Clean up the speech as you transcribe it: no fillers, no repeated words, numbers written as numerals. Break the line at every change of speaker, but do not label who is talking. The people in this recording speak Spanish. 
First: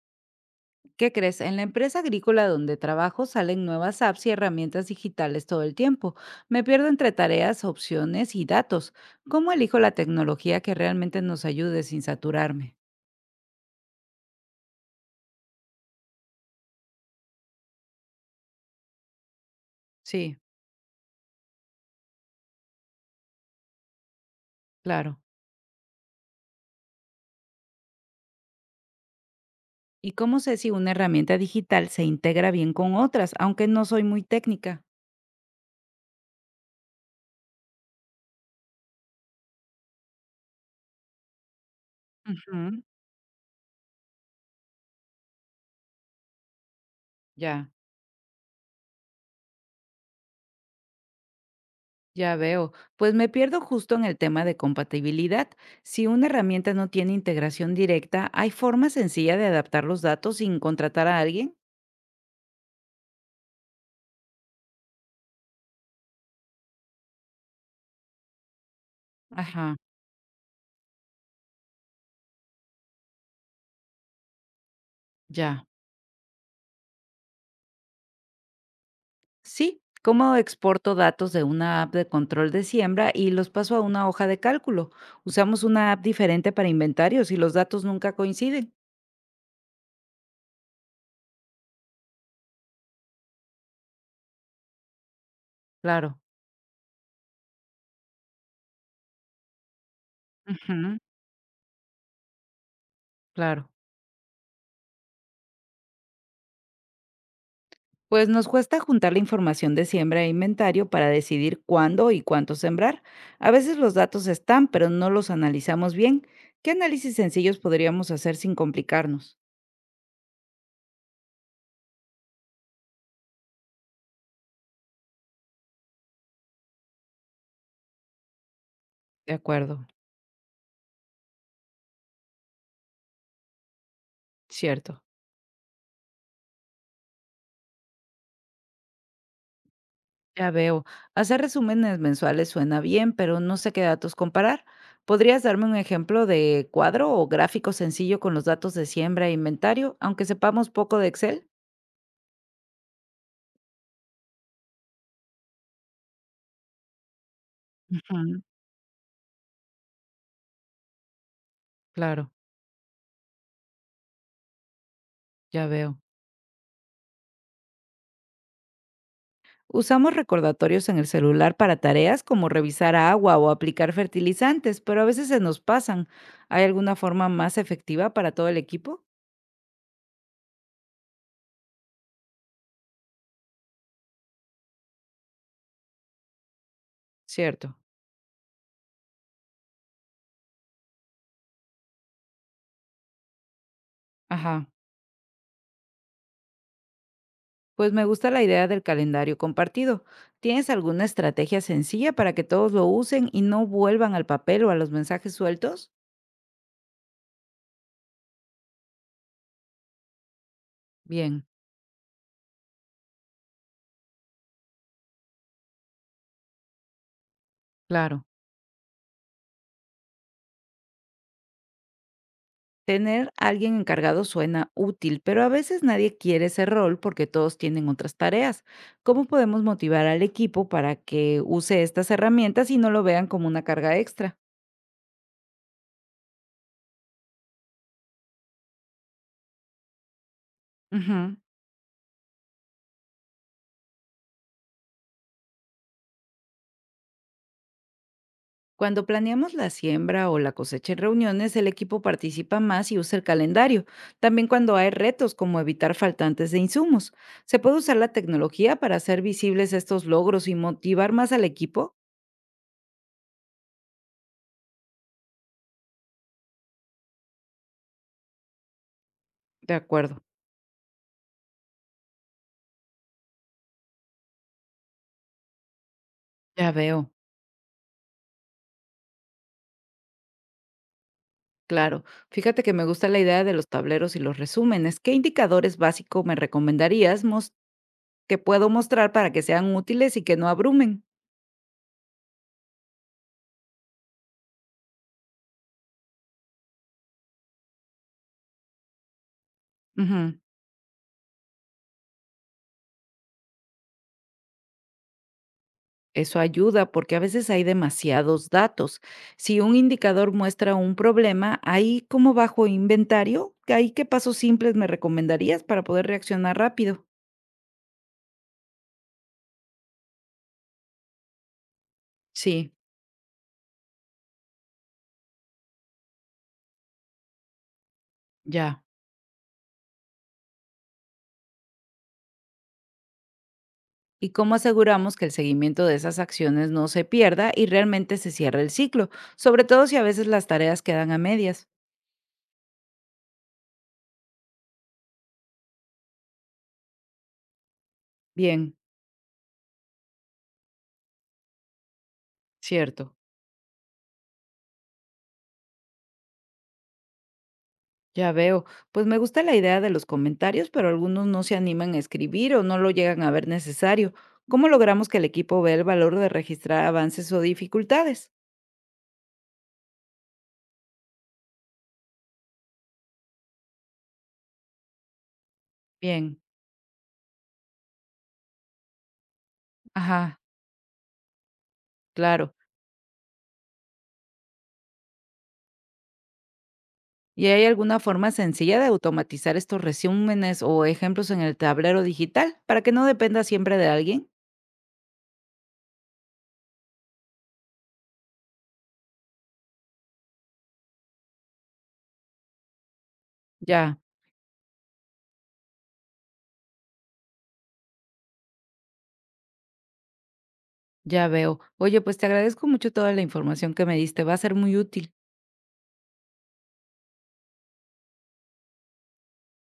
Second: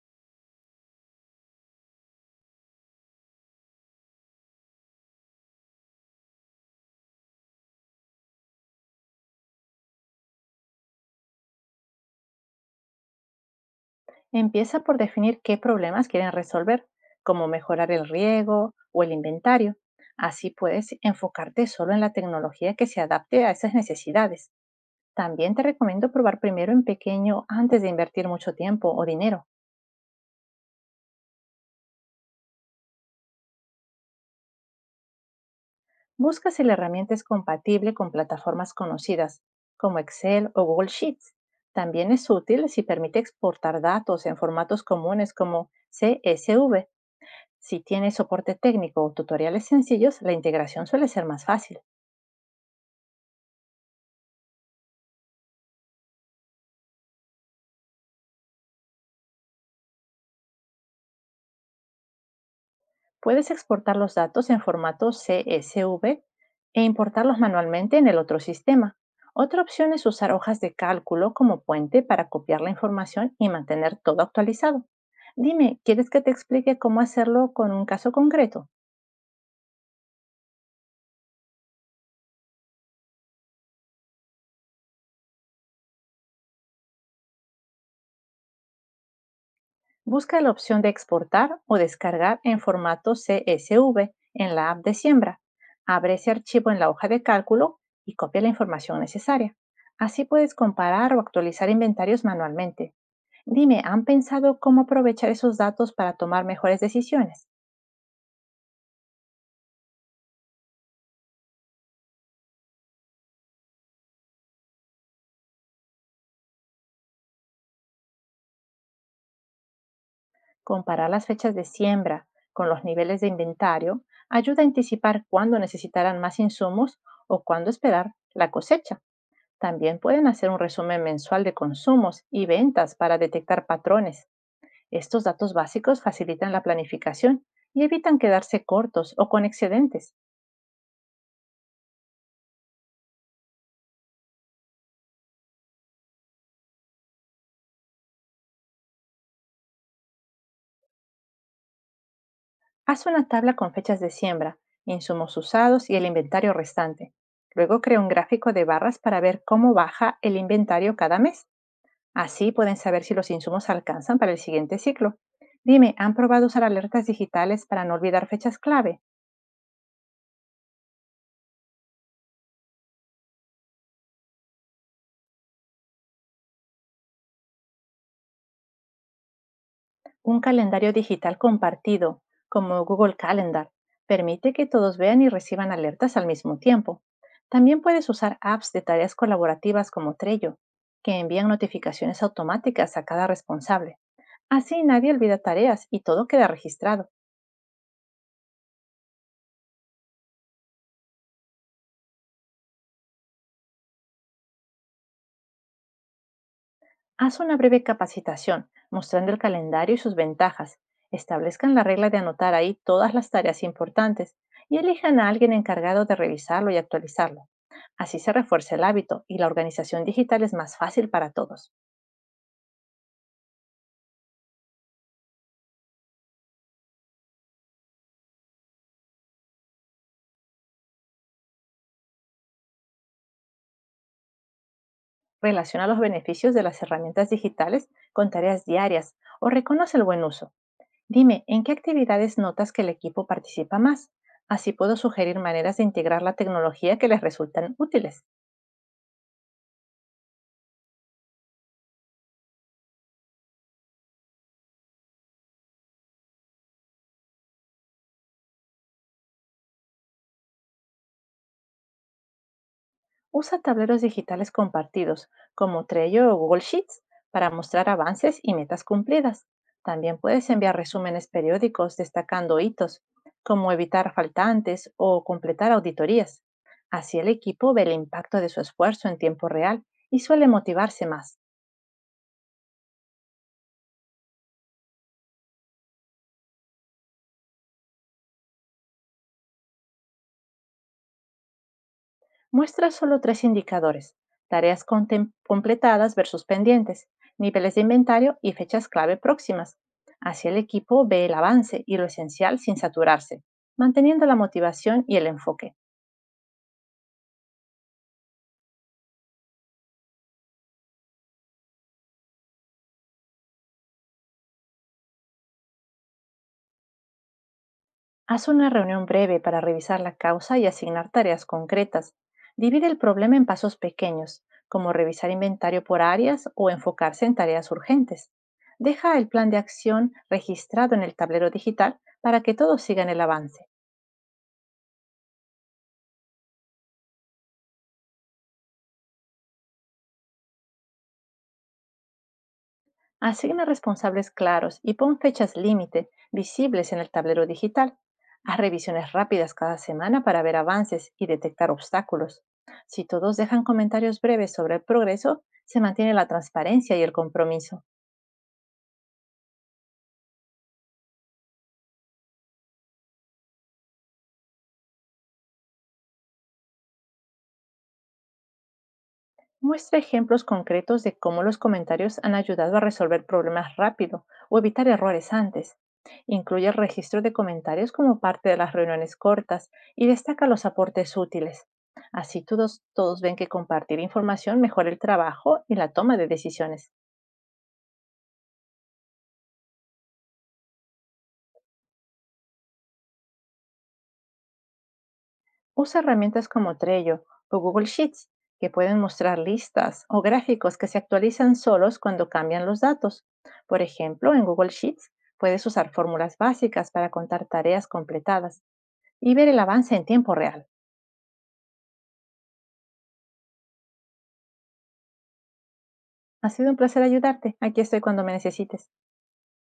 ¿Qué crees? En la empresa agrícola donde trabajo salen nuevas apps y herramientas digitales todo el tiempo. Me pierdo entre tareas, opciones y datos. ¿Cómo elijo la tecnología que realmente nos ayude sin saturarme?
Empieza por definir qué problemas quieren resolver, como mejorar el riego o el inventario.
Sí,
Así puedes enfocarte solo en la tecnología que se adapte a esas necesidades.
claro.
También te recomiendo probar primero en pequeño antes de invertir mucho tiempo o dinero.
¿Y cómo sé si una herramienta digital se integra bien con otras, aunque no soy muy técnica?
Busca si la herramienta es compatible con plataformas conocidas, como Excel o Google Sheets. También es útil
Ujú.
si permite exportar datos en formatos comunes como CSV.
Ya.
Si tienes soporte técnico o tutoriales sencillos, la integración suele ser más fácil.
Ya veo. Pues me pierdo justo en el tema de compatibilidad. Si una herramienta no tiene integración directa, ¿hay forma sencilla de adaptar los datos sin contratar a alguien?
Puedes exportar los datos en formato CSV e importarlos manualmente en el otro sistema. Otra
Ajá.
opción es usar hojas de cálculo como puente para copiar la información y mantener todo actualizado.
Ya.
Dime, ¿quieres que te explique cómo hacerlo con un caso concreto?
Sí, ¿cómo exporto datos de una app de control de siembra y los paso a una hoja de cálculo? Usamos una app diferente para inventarios y los datos nunca coinciden.
Busca la opción de exportar o descargar en formato CSV en la app de siembra. Abre
Claro.
ese archivo en la hoja de cálculo y copia la información necesaria. Así puedes
Ujú.
comparar o actualizar inventarios manualmente.
Claro.
Dime, ¿han pensado cómo aprovechar esos datos para tomar mejores decisiones?
Pues nos cuesta juntar la información de siembra e inventario para decidir cuándo y cuánto sembrar. A veces los datos están, pero no los analizamos bien. ¿Qué análisis sencillos podríamos hacer sin complicarnos?
Comparar las fechas de siembra con los niveles de inventario ayuda a anticipar cuándo necesitarán más insumos o cuándo esperar la cosecha.
De acuerdo.
También pueden hacer un resumen mensual de consumos y ventas para detectar patrones.
Cierto.
Estos datos básicos facilitan la planificación y evitan quedarse cortos o con excedentes.
Ya veo. Hacer resúmenes mensuales suena bien, pero no sé qué datos comparar. ¿Podrías darme un ejemplo de cuadro o gráfico sencillo con los datos de siembra e inventario, aunque sepamos poco de Excel?
Haz una tabla con fechas de siembra, insumos usados y el inventario restante. Luego crea un
Ujú.
gráfico de barras para ver cómo baja el inventario cada mes.
Claro,
Así pueden saber si los insumos alcanzan para el siguiente ciclo.
ya
Dime,
veo.
¿han probado usar alertas digitales para no olvidar fechas clave?
Usamos recordatorios en el celular para tareas como revisar agua o aplicar fertilizantes, pero a veces se nos pasan. ¿Hay alguna forma más efectiva para todo el equipo?
Un calendario digital compartido, como Google Calendar, permite que todos vean y reciban alertas al mismo tiempo.
Cierto.
También puedes usar apps de tareas colaborativas como Trello, que envían notificaciones automáticas a cada responsable.
Ajá.
Así nadie olvida tareas y todo queda registrado.
Pues me gusta la idea del calendario compartido. ¿Tienes alguna estrategia sencilla para que todos lo usen y no vuelvan al papel o a los mensajes sueltos?
Haz una breve capacitación mostrando el calendario y sus ventajas.
Bien,
Establezcan la regla de anotar ahí todas las tareas importantes y elijan a alguien encargado de revisarlo y actualizarlo. Así
claro.
se refuerza el hábito y la organización digital es más fácil para todos.
Tener a alguien encargado suena útil, pero a veces nadie quiere ese rol porque todos tienen otras tareas. ¿Cómo podemos motivar al equipo para que use estas herramientas y no lo vean como una carga extra?
Relaciona los beneficios de las herramientas digitales con tareas diarias o reconoce el buen uso.
Ujú.
Dime, ¿en qué actividades notas que el equipo participa más? Así puedo sugerir maneras de integrar la tecnología que les resultan útiles.
Cuando planeamos la siembra o la cosecha en reuniones, el equipo participa más y usa el calendario. También cuando hay retos como evitar faltantes de insumos. ¿Se puede usar la tecnología para hacer visibles estos logros y motivar más al equipo?
Usa tableros digitales compartidos como Trello o Google Sheets para mostrar avances y metas cumplidas.
De
También
acuerdo,
puedes enviar resúmenes periódicos destacando hitos, como evitar faltantes o completar auditorías.
ya veo.
Así el equipo ve el impacto de su esfuerzo en tiempo real y suele motivarse más.
Claro, fíjate que me gusta la idea de los tableros y los resúmenes. ¿Qué indicadores básicos me que puedo mostrar para que sean útiles y que no abrumen?
Muestra solo tres indicadores, tareas completadas versus pendientes, niveles de inventario y fechas clave próximas.
Ujú.
Así el equipo ve el avance y lo esencial sin saturarse, manteniendo la motivación y el enfoque.
Eso ayuda porque a veces hay demasiados datos. Si un indicador muestra un problema, ahí como bajo inventario, ahí qué pasos simples me recomendarías para poder reaccionar rápido.
Haz una reunión breve para revisar la causa y asignar tareas concretas.
Sí,
Divide el problema en pasos pequeños, como revisar inventario por áreas o enfocarse en tareas urgentes.
ya.
Deja el plan de acción registrado en el tablero digital para que todos sigan el avance.
¿Y cómo aseguramos que el seguimiento de esas acciones no se pierda y realmente se cierre el ciclo? Sobre todo si a veces las tareas quedan a medias.
Asigna responsables claros y pon fechas límite visibles en el tablero digital. Haz
Bien,
revisiones rápidas cada semana para ver avances y detectar obstáculos. Si
cierto.
todos dejan comentarios breves sobre el progreso, se mantiene la transparencia y el compromiso.
Ya veo. Pues me gusta la idea de los comentarios, pero algunos no se animan a escribir o no lo llegan a ver necesario. ¿Cómo logramos que el equipo vea el valor de registrar avances o dificultades?
Muestra ejemplos concretos de cómo los comentarios han ayudado a resolver problemas rápido o evitar errores antes.
Bien,
Incluye el registro de comentarios como parte de las reuniones cortas y
ajá,
destaca los aportes útiles. Así
claro.
todos ven que compartir información mejora el trabajo y la toma de decisiones.
¿Y hay alguna forma sencilla de automatizar estos resúmenes o ejemplos en el tablero digital para que no dependa siempre de alguien?
Usa herramientas como Trello o Google Sheets, que pueden mostrar listas o gráficos que se actualizan solos cuando cambian los datos. Por
Ya,
ejemplo, en Google Sheets puedes usar fórmulas básicas para contar tareas completadas y ver el avance en tiempo real.
ya veo. Oye, pues te agradezco mucho toda la información que me diste, va a ser muy útil.
Ha sido un placer ayudarte. Aquí estoy cuando me necesites.